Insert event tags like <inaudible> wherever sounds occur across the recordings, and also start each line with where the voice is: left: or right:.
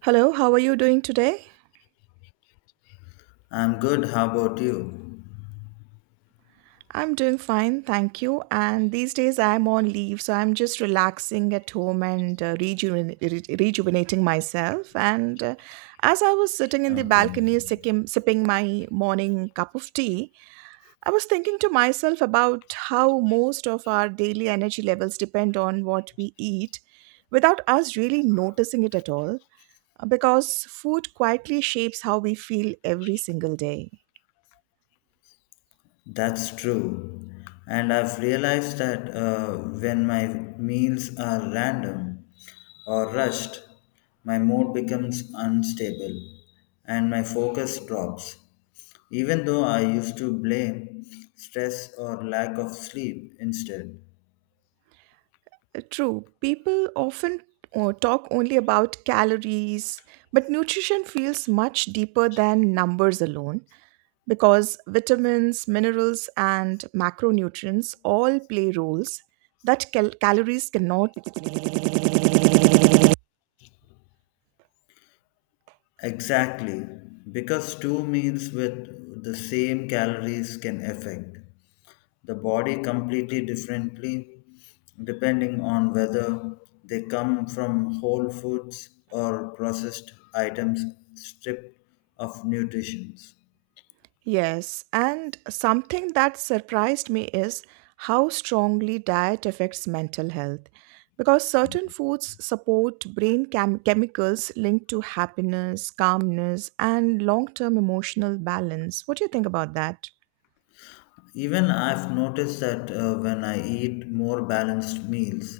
right: Hello, how are you doing today?
left: I'm good. How about you?
right: I'm doing fine, thank you. And these days I'm on leave, so I'm just relaxing at home and rejuvenating myself. And as I was sitting in the
left: Okay,
right: balcony sipping my morning cup of tea, I was thinking to myself about how most of our daily energy levels depend on what we eat without us really noticing it at all. Because food quietly shapes how we feel every single day.
left: that's true. And I've realized that when my meals are random or rushed, my mood becomes unstable and my focus drops. Even though I used to blame stress or lack of sleep instead.
right: True, people often talk only about calories, but nutrition feels much deeper than numbers alone. Because vitamins, minerals, and macronutrients all play roles that calories cannot.
left: Exactly, because two meals with the same calories can affect the body completely differently depending on whether they come from whole foods or processed items stripped of nutrition.
right: Yes, and something that surprised me is how strongly diet affects mental health, because certain foods support brain chemicals linked to happiness, calmness, and long term emotional balance. What do you think about that?
left: Even I've noticed that when I eat more balanced meals,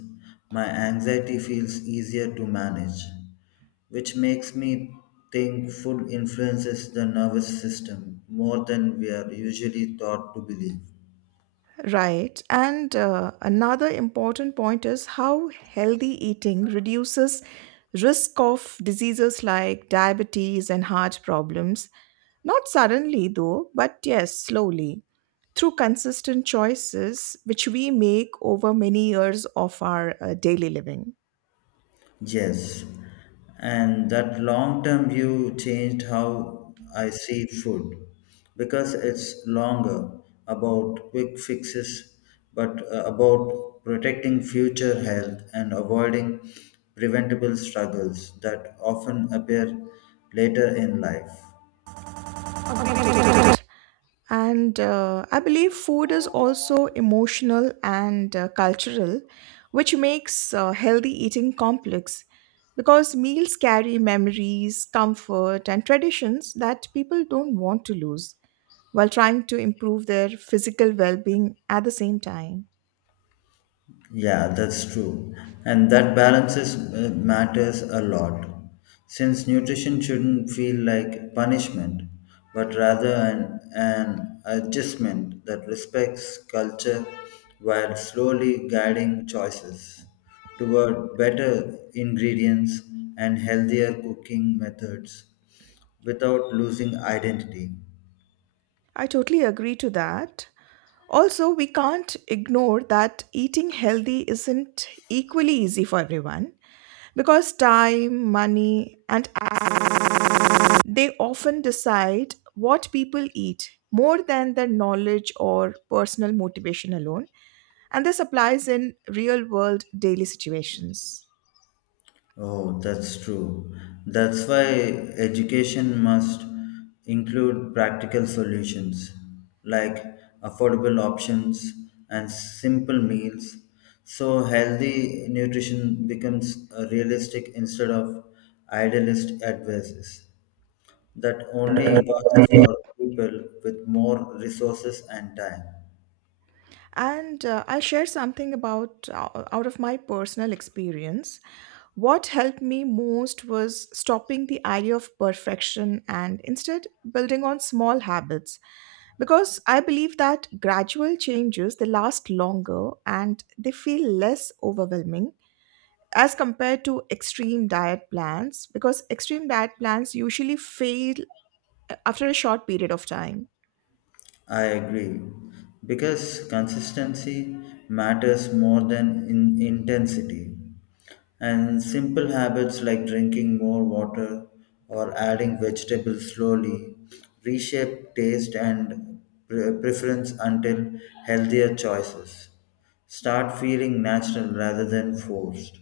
left: my anxiety feels easier to manage, which makes me think food influences the nervous system more than we are usually taught to believe.
right: Right. And another important point is how healthy eating reduces risk of diseases like diabetes and heart problems. Not suddenly, though, but yes, slowly. Through consistent choices which we make over many years of our daily living.
left: Yes, and that long term view changed how I see food because it's longer about quick fixes, but about protecting future health and avoiding preventable struggles that often appear later in life.
right: And I believe food is also emotional and cultural, which makes healthy eating complex because meals carry memories, comfort, and traditions that people don't want to lose while trying to improve their physical well being at the same time.
left: Yeah, that's true. And that balance matters a lot. Since nutrition shouldn't feel like punishment, but rather an adjustment that respects culture while slowly guiding choices toward better ingredients and healthier cooking methods without losing identity.
right: I totally agree to that. Also, we can't ignore that eating healthy isn't equally easy for everyone because time, money, and they often decide what people eat more than their knowledge or personal motivation alone, and this applies in real world daily situations.
left: Oh, that's true. That's why education must include practical solutions like affordable options and simple meals. So, healthy nutrition becomes a realistic instead of idealist advices that only works for people with more resources and time.
right: And I'll share something about out of my personal experience. What helped me most was stopping the idea of perfection and instead building on small habits, because I believe that gradual changes they last longer and they feel less overwhelming as compared to extreme diet plans, because extreme diet plans usually fail after a short period of time.
left: I agree. Because consistency matters more than in intensity. And simple habits like drinking more water or adding vegetables slowly reshape taste and preference until healthier choices start feeling natural rather than forced.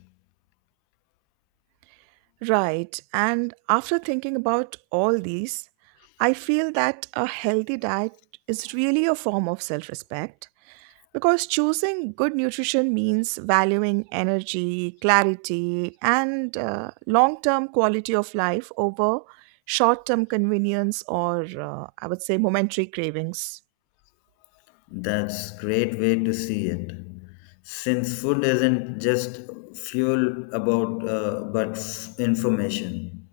right: Right, and after thinking about all these, I feel that a healthy diet is really a form of self-respect. Because choosing good nutrition means valuing energy, clarity, and long term quality of life over short term convenience or, I would say, momentary cravings.
left: That's great way to see it. Since food isn't just fuel about but information.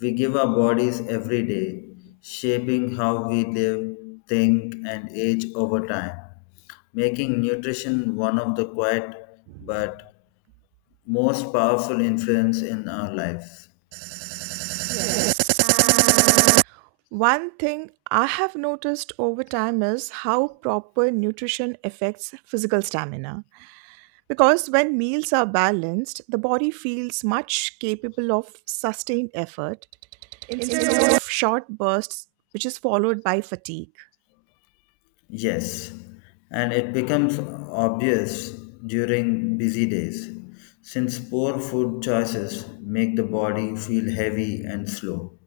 left: We give our bodies every day, shaping how we live, think and age over time, making nutrition one of the quiet but most powerful influence in our life.
right: One thing I have noticed over time is how proper nutrition affects physical stamina. Because when meals are balanced, the body feels much capable of sustained effort instead of short bursts, which is followed by fatigue.
left: Yes, and it becomes obvious during busy days, since poor food choices make the body feel heavy and slow,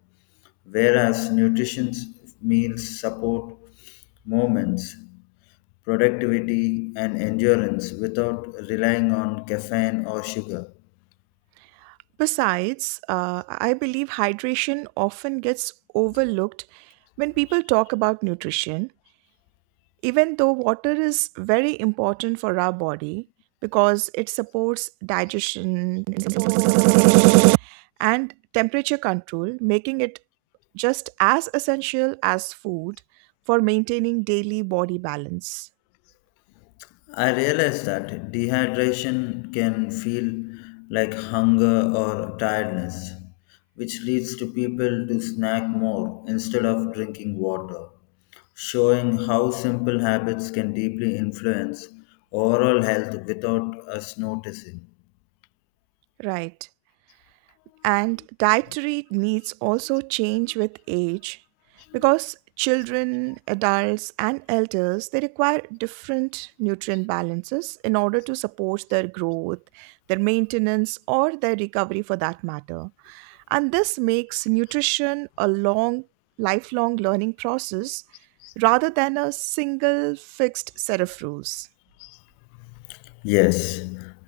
left: whereas nutritious meals support movements, productivity, and endurance without relying on caffeine or sugar.
right: Besides, I believe hydration often gets overlooked when people talk about nutrition, even though water is very important for our body because it supports digestion and temperature control, making it just as essential as food for maintaining daily body balance.
left: I realized that dehydration can feel like hunger or tiredness, which leads to people to snack more instead of drinking water, showing how simple habits can deeply influence overall health without us noticing.
right: Right. And dietary needs also change with age, because children, adults, and elders they require different nutrient balances in order to support their growth, their maintenance, or their recovery for that matter, and this makes nutrition a long, lifelong learning process rather than a single fixed set of rules.
left: Yes,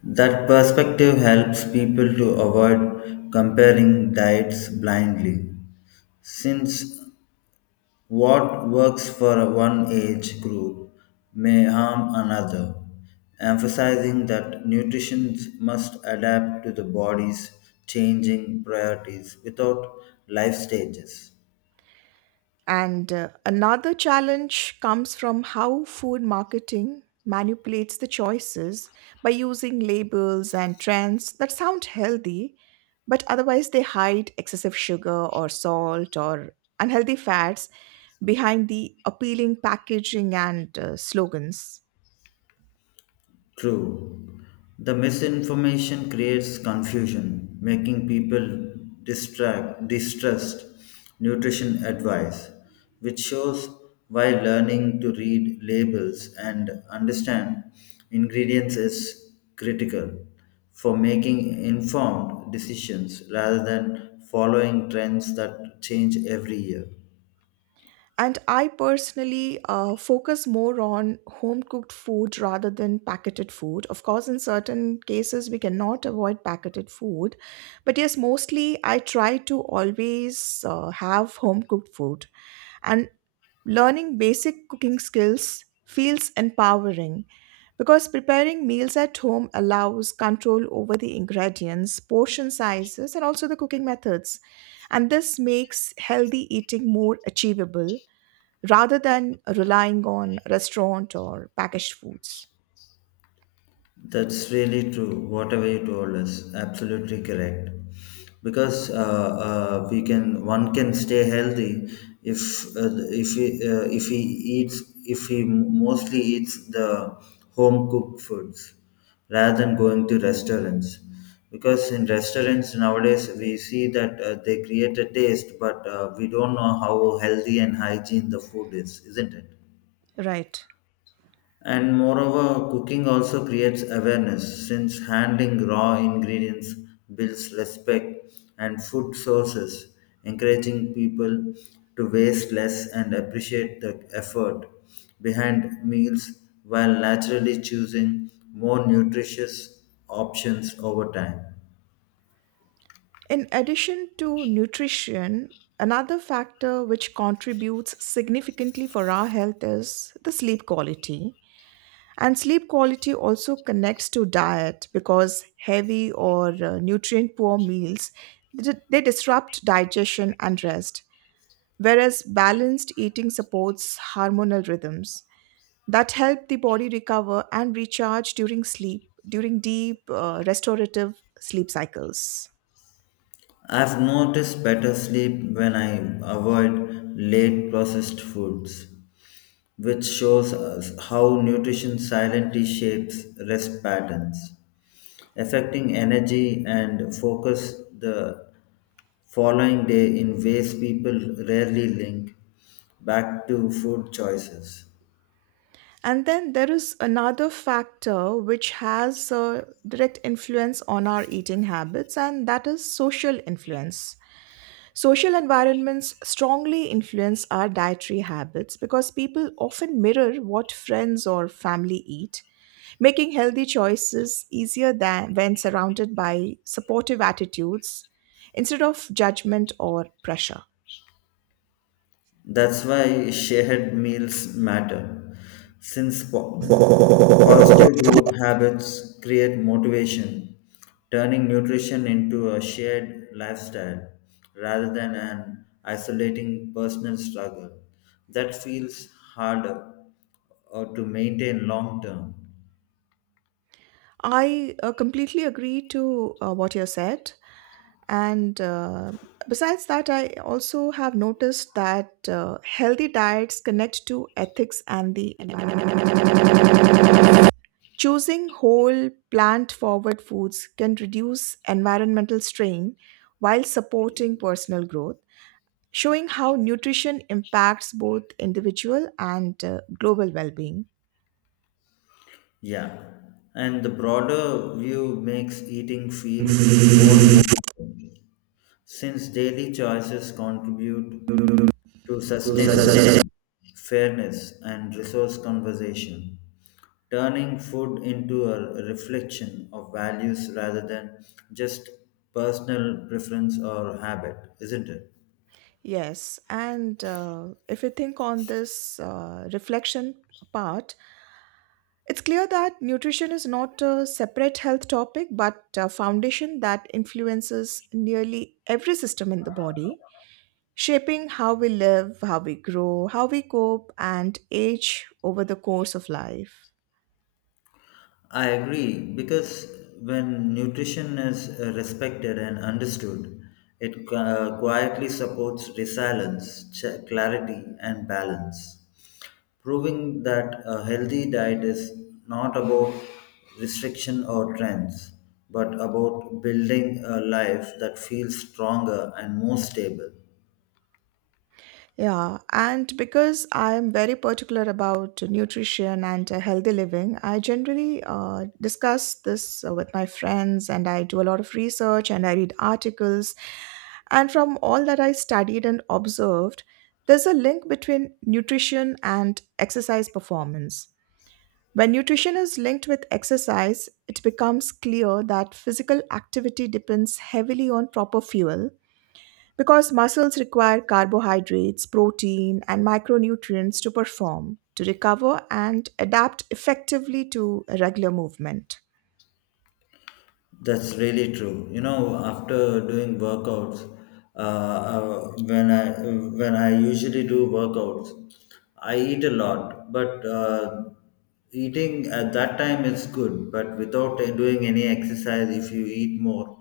left: that perspective helps people to avoid comparing diets blindly, since what works for one age group may harm another, emphasizing that nutrition must adapt to the body's changing priorities without life stages.
right: And another challenge comes from how food marketing manipulates the choices by using labels and trends that sound healthy, but otherwise they hide excessive sugar or salt or unhealthy fats behind the appealing packaging and slogans.
left: True. The misinformation creates confusion, making people distrust nutrition advice, which shows why learning to read labels and understand ingredients is critical for making informed decisions rather than following trends that change every year.
right: And I personally focus more on home cooked food rather than packeted food. Of course, in certain cases, we cannot avoid packeted food. But yes, mostly I try to always have home cooked food. And learning basic cooking skills feels empowering because preparing meals at home allows control over the ingredients, portion sizes, and also the cooking methods. And this makes healthy eating more achievable rather than relying on restaurant or packaged foods.
left: That's really true. Whatever you told us, absolutely correct. Because one can stay healthy if he mostly eats the home cooked foods rather than going to restaurants. Because in restaurants nowadays we see that they create a taste, but we don't know how healthy and hygiene the food is, isn't it?
right: Right.
left: And moreover, cooking also creates awareness since handling raw ingredients builds respect and food sources, encouraging people to waste less and appreciate the effort behind meals while naturally choosing more nutritious options over time.
right: In addition to nutrition, another factor which contributes significantly for our health is the sleep quality. And sleep quality also connects to diet because heavy or nutrient poor meals they disrupt digestion and rest, whereas balanced eating supports hormonal rhythms that help the body recover and recharge during sleep, during deep restorative sleep cycles.
left: I've noticed better sleep when I avoid late processed foods, which shows us how nutrition silently shapes rest patterns, affecting energy and focus the following day in ways people rarely link back to food choices.
right: And then there is another factor which has a direct influence on our eating habits, and that is social influence. Social environments strongly influence our dietary habits because people often mirror what friends or family eat, making healthy choices easier than when surrounded by supportive attitudes instead of judgment or pressure.
left: That's why shared meals matter, since positive group habits create motivation, turning nutrition into a shared lifestyle rather than an isolating personal struggle that feels harder or to maintain long term.
right: I completely agree to what you said. And besides that, I also have noticed that healthy diets connect to ethics and the environment. Choosing whole, plant forward foods can reduce environmental strain while supporting personal growth, showing how nutrition impacts both individual and global well being.
left: Yeah, and the broader view makes eating feel more meaningful since daily choices contribute to sustainability, fairness, and resource conservation, turning food into a reflection of values rather than just personal preference or habit, isn't it?
right: Yes, and if you think on this reflection part, it's clear that nutrition is not a separate health topic but a foundation that influences nearly every system in the body, shaping how we live, how we grow, how we cope, and age over the course of life.
left: I agree because when nutrition is respected and understood, it quietly supports resilience, clarity, and balance, proving that a healthy diet is not about restriction or trends, but about building a life that feels stronger and more stable.
right: Yeah, and because I am very particular about nutrition and healthy living, I generally discuss this with my friends and I do a lot of research and I read articles. And from all that I studied and observed, there's a link between nutrition and exercise performance. When nutrition is linked with exercise, it becomes clear that physical activity depends heavily on proper fuel because muscles require carbohydrates, protein, and micronutrients to perform, to recover, and adapt effectively to regular movement.
left: That's really true. You know, after doing workouts, when I usually do workouts, I eat a lot. But eating at that time is good. But without doing any exercise, if you eat more,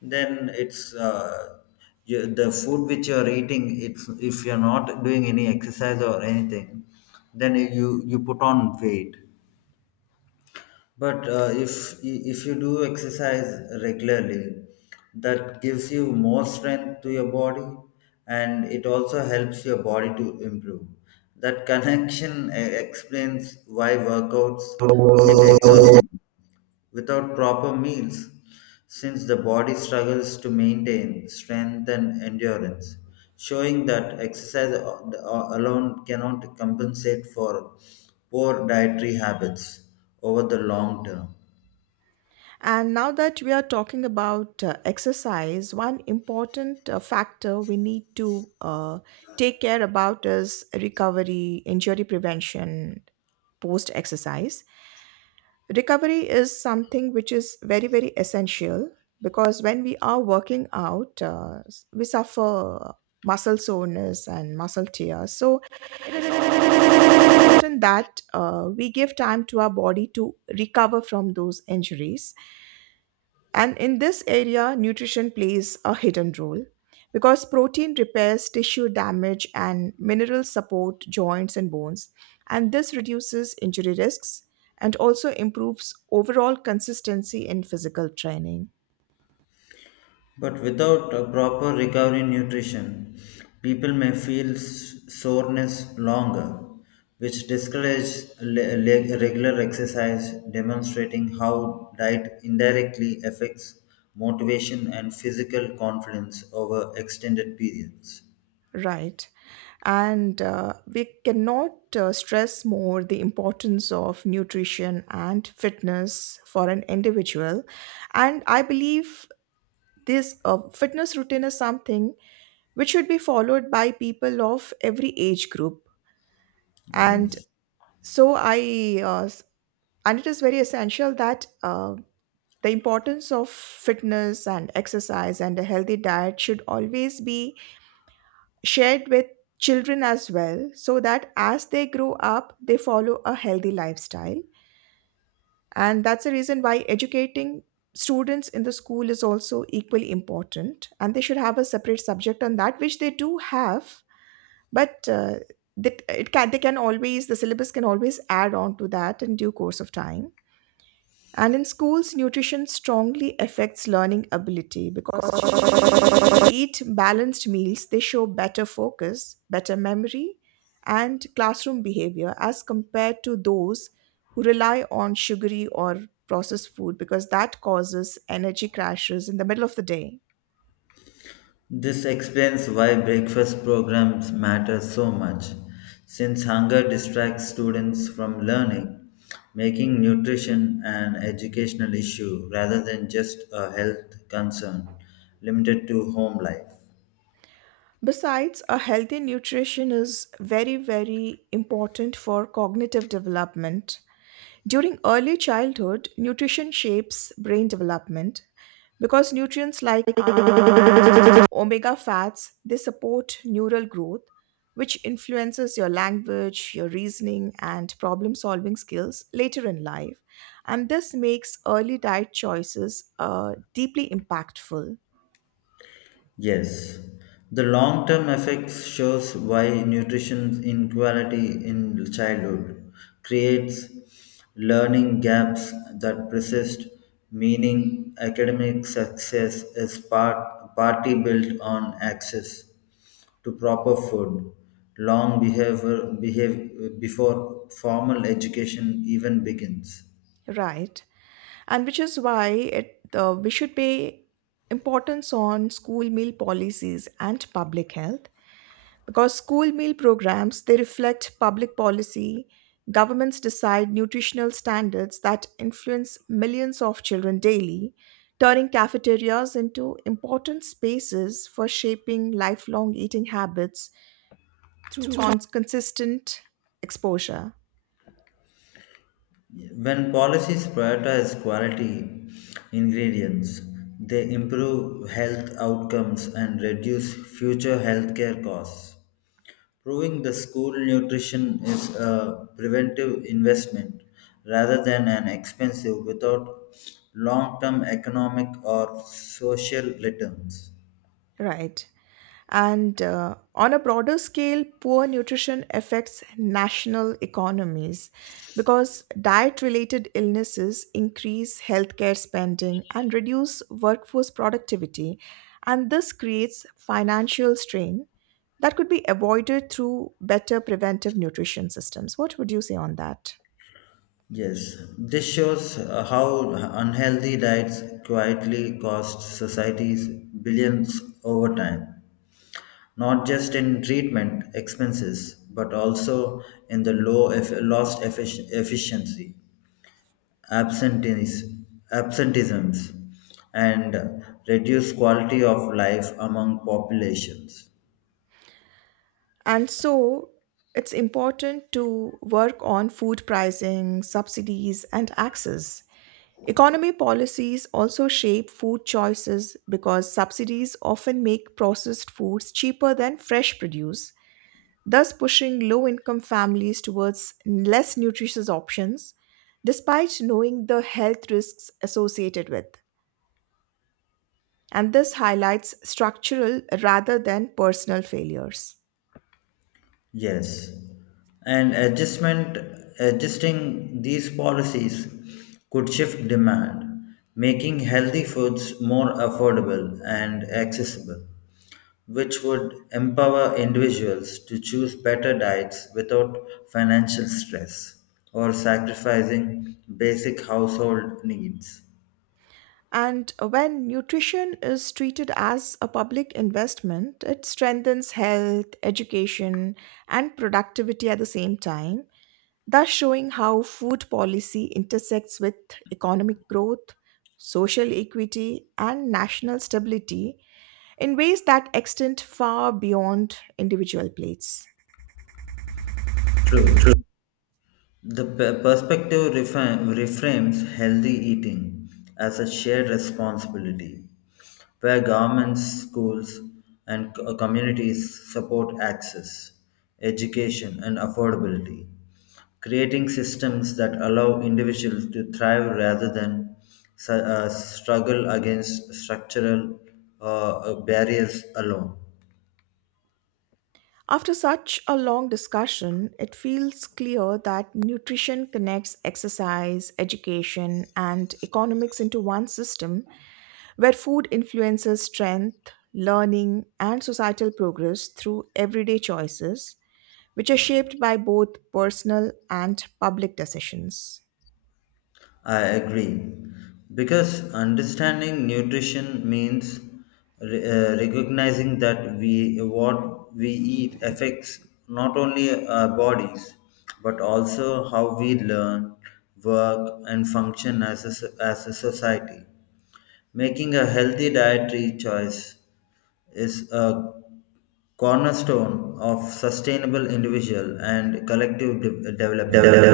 left: then the food which you are eating. It's if you're not doing any exercise or anything, then you put on weight but if you do exercise regularly, that gives you more strength to your body, and it also helps your body to improve. That connection explains why workouts feel exhausting without proper meals, since the body struggles to maintain strength and endurance, showing that exercise alone cannot compensate for poor dietary habits over the long term.
right: And now that we are talking about exercise, one important factor we need to take care about is recovery, injury prevention post exercise. Recovery is something which is very very essential because when we are working out we suffer muscle soreness and muscle tears, so important that we give time to our body to recover from those injuries. And in this area, nutrition plays a hidden role because protein repairs tissue damage and minerals support joints and bones. And this reduces injury risks and also improves overall consistency in physical training.
left: But without a proper recovery nutrition, people may feel soreness longer, which discourages regular exercise, demonstrating how diet indirectly affects motivation and physical confidence over extended periods.
right: Right. And we cannot stress more the importance of nutrition and fitness for an individual. And I believe this fitness routine is something which should be followed by people of every age group. And
left: Yes.
right: so I, uh, s- and it is very essential that the importance of fitness and exercise and a healthy diet should always be shared with children as well, so that as they grow up, they follow a healthy lifestyle. And that's the reason why educating students in the school is also equally important. And they should have a separate subject on that, which they do have, but that it can they can always, the syllabus can always add on to that in due course of time. And in schools, nutrition strongly affects learning ability because children eat balanced meals, they show better focus, better memory, and classroom behavior as compared to those who rely on sugary or processed food, because that causes energy crashes in the middle of the day.
left: This explains why breakfast programs matter so much, since hunger distracts students from learning, making nutrition an educational issue rather than just a health concern limited to home life.
right: Besides, a healthy nutrition is very, very important for cognitive development. During early childhood, nutrition shapes brain development because nutrients like <coughs> omega fats they support neural growth, which influences your language, your reasoning, and problem solving skills later in life. And this makes early diet choices deeply impactful,
left: Yes, the long term effects shows why nutrition inequality in childhood creates learning gaps that persist, meaning academic success is partly built on access to proper food, before formal education even begins.
right: right? And which is why it we should pay importance on school meal policies and public health, because school meal programs they reflect public policy. Governments decide nutritional standards that influence millions of children daily, turning cafeterias into important spaces for shaping lifelong eating habits through consistent exposure.
left: When policies prioritize quality ingredients, they improve health outcomes and reduce future healthcare costs. Proving the school nutrition is a preventive investment rather than an expensive without long term economic or social returns.
right: Right. And on a broader scale, poor nutrition affects national economies because diet related illnesses increase healthcare spending and reduce workforce productivity. And this creates financial strain that could be avoided through better preventive nutrition systems. What would you say on that?
left: Yes, this shows how unhealthy diets quietly cost societies billions over time, not just in treatment expenses, but also in the efficiency, absenteeisms, and reduced quality of life among populations.
right: And so it's important to work on food pricing, subsidies, and access. Economy policies also shape food choices because subsidies often make processed foods cheaper than fresh produce, thus pushing low income families towards less nutritious options despite knowing the health risks associated with. And this highlights structural rather than personal failures.
left: Yes, and adjustment adjusting these policies could shift demand, making healthy foods more affordable and accessible, which would empower individuals to choose better diets without financial stress or sacrificing basic household needs.
right: And when nutrition is treated as a public investment, it strengthens health, education, and productivity at the same time, thus showing how food policy intersects with economic growth, social equity, and national stability in ways that extend far beyond individual plates.
left: True. The perspective reframes healthy eating as a shared responsibility, where governments, schools, and communities support access, education, and affordability, creating systems that allow individuals to thrive rather than struggle against structural barriers alone.
right: After such a long discussion, it feels clear that nutrition connects exercise, education, and economics into one system where food influences strength, learning, and societal progress through everyday choices, which are shaped by both personal and public decisions.
left: I agree. Because understanding nutrition means recognizing that we what we eat affects not only our bodies but also how we learn, work, and function as as a society. Making a healthy dietary choice is a cornerstone of sustainable individual and collective development.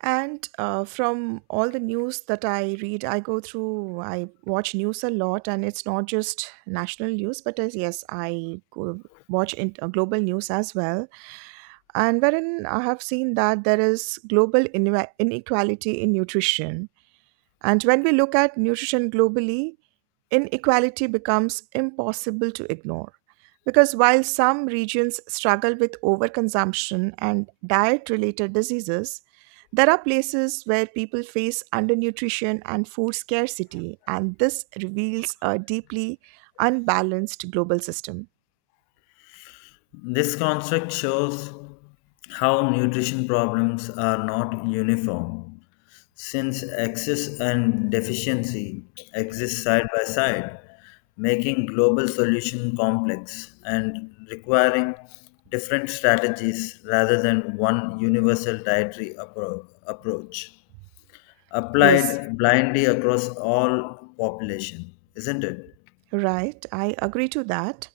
right: And from all the news that I read, I go through, I watch news a lot, and it's not just national news, but as yes, I go watch in, global news as well. And wherein I have seen that there is global inequality in nutrition. And when we look at nutrition globally, inequality becomes impossible to ignore. Because while some regions struggle with overconsumption and diet related diseases, there are places where people face undernutrition and food scarcity, and this reveals a deeply unbalanced global system.
left: This construct shows how nutrition problems are not uniform, since excess and deficiency exist side by side, making global solution complex and requiring different strategies rather than one universal dietary approach
right: Yes,
left: applied blindly across all population, isn't it?
right: right, I agree to that.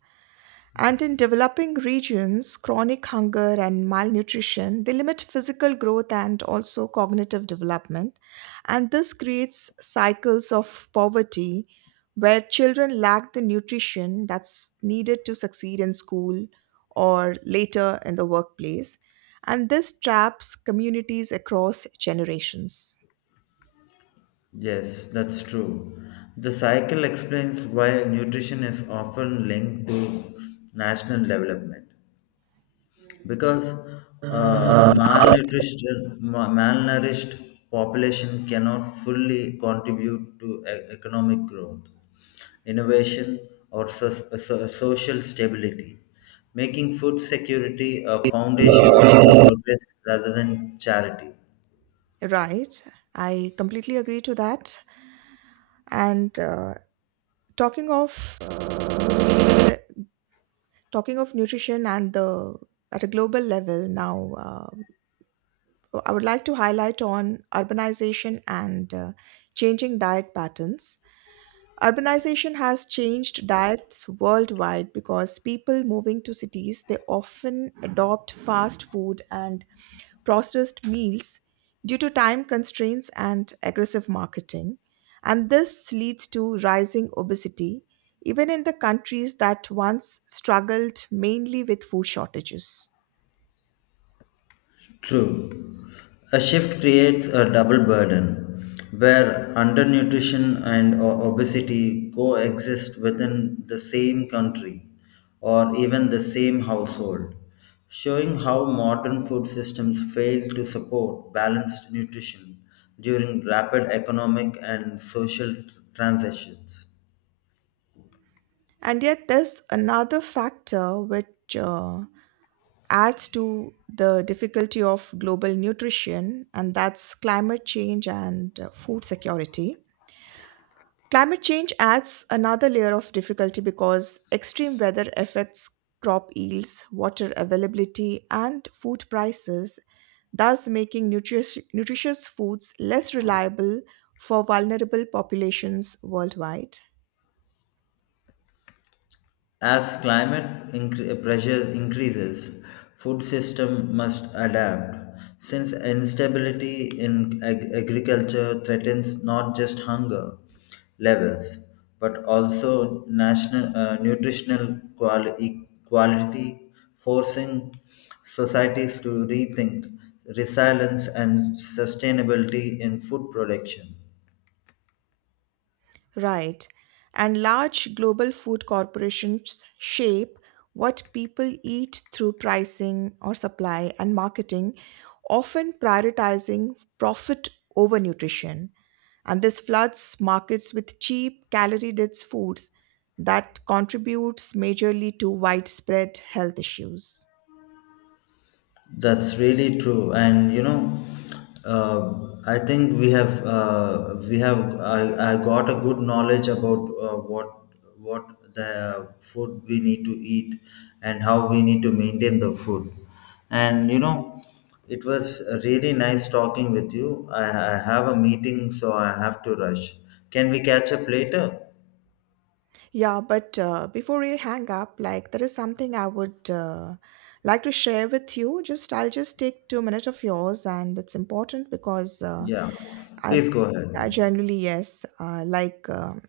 right: And in developing regions, chronic hunger and malnutrition, they limit physical growth and also cognitive development. And this creates cycles of poverty where children lack the nutrition that's needed to succeed in school or later in the workplace. And this traps communities across generations.
left: Yes, that's true. The cycle explains why nutrition is often linked to national development because malnourished population cannot fully contribute to economic growth, innovation, or social stability, making food security a foundation for progress rather than charity.
right: Right. I completely agree to that. And talking of uh, talking of nutrition and the at a global level now, I would like to highlight on urbanization and changing diet patterns. Urbanization has changed diets worldwide because people moving to cities, they often adopt fast food and processed meals due to time constraints and aggressive marketing. And this leads to rising obesity, even in the countries that once struggled mainly with food shortages.
left: True. A shift creates a double burden where undernutrition and obesity coexist within the same country or even the same household, showing how modern food systems fail to support balanced nutrition during rapid economic and social transitions.
right: And yet, there's another factor which adds to the difficulty of global nutrition, and that's climate change and food security. Climate change adds another layer of difficulty because extreme weather affects crop yields, water availability, and food prices, thus making nutritious foods less reliable for vulnerable populations worldwide.
left: As pressures increases, food system must adapt. Since instability in agriculture threatens not just hunger levels, but also national nutritional quality, forcing societies to rethink resilience and sustainability in food production.
right: Right. And large global food corporations shape what people eat through pricing or supply and marketing, often prioritizing profit over nutrition. And this floods markets with cheap, calorie dense foods that contributes majorly to widespread health issues.
left: That's really true, and you know, I think we have I got a good knowledge about what the food we need to eat and how we need to maintain the food, and you know, it was really nice talking with you. I have a meeting, so I have to rush. Can we catch up later?
right: Yeah, but before we hang up, like, there is something I would like to share with you. Just I'll just take 2 minutes of yours, and it's important because
left: Yeah,
right: I,
left: please go
right: I
left: ahead.
right: generally yes,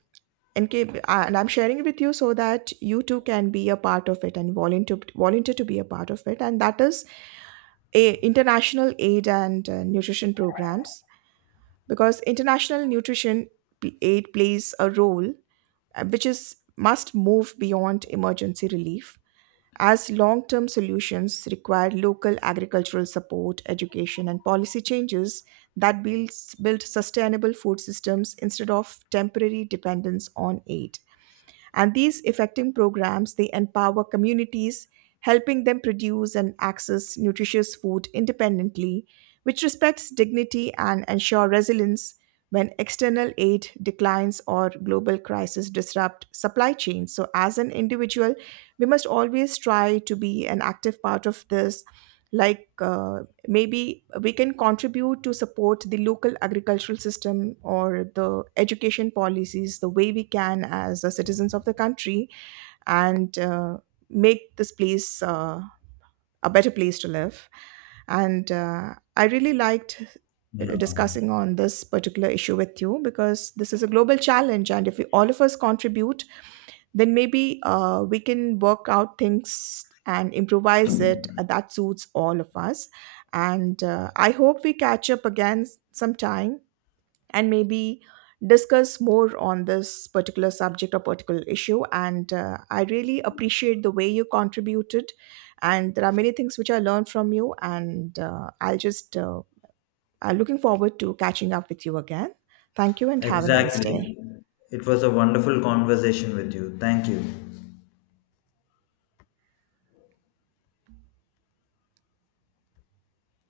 right: in case, and I'm sharing it with you so that you too can be a part of it and volunteer to be a part of it, and that is a international aid and nutrition programs, because international nutrition aid plays a role which is must move beyond emergency relief, as long-term solutions require local agricultural support, education and policy changes that build sustainable food systems instead of temporary dependence on aid. And these effective programs, they empower communities, helping them produce and access nutritious food independently, which respects dignity and ensure resilience when external aid declines or global crises disrupt supply chains. So as an individual, we must always try to be an active part of this, like maybe we can contribute to support the local agricultural system or the education policies the way we can as the citizens of the country, and make this place a better place to live, and I really liked
left: Yeah.
right: discussing on this particular issue with you, because this is a global challenge, and if we all of us contribute, then maybe we can work out things and improvise it that suits all of us. And I hope we catch up again sometime and maybe discuss more on this particular subject or particular issue. And I really appreciate the way you contributed. And there are many things which I learned from you. And I'm looking forward to catching up with you again. Thank you and have a nice
left: Exactly.
right: day.
left: It was a wonderful conversation with you. Thank you.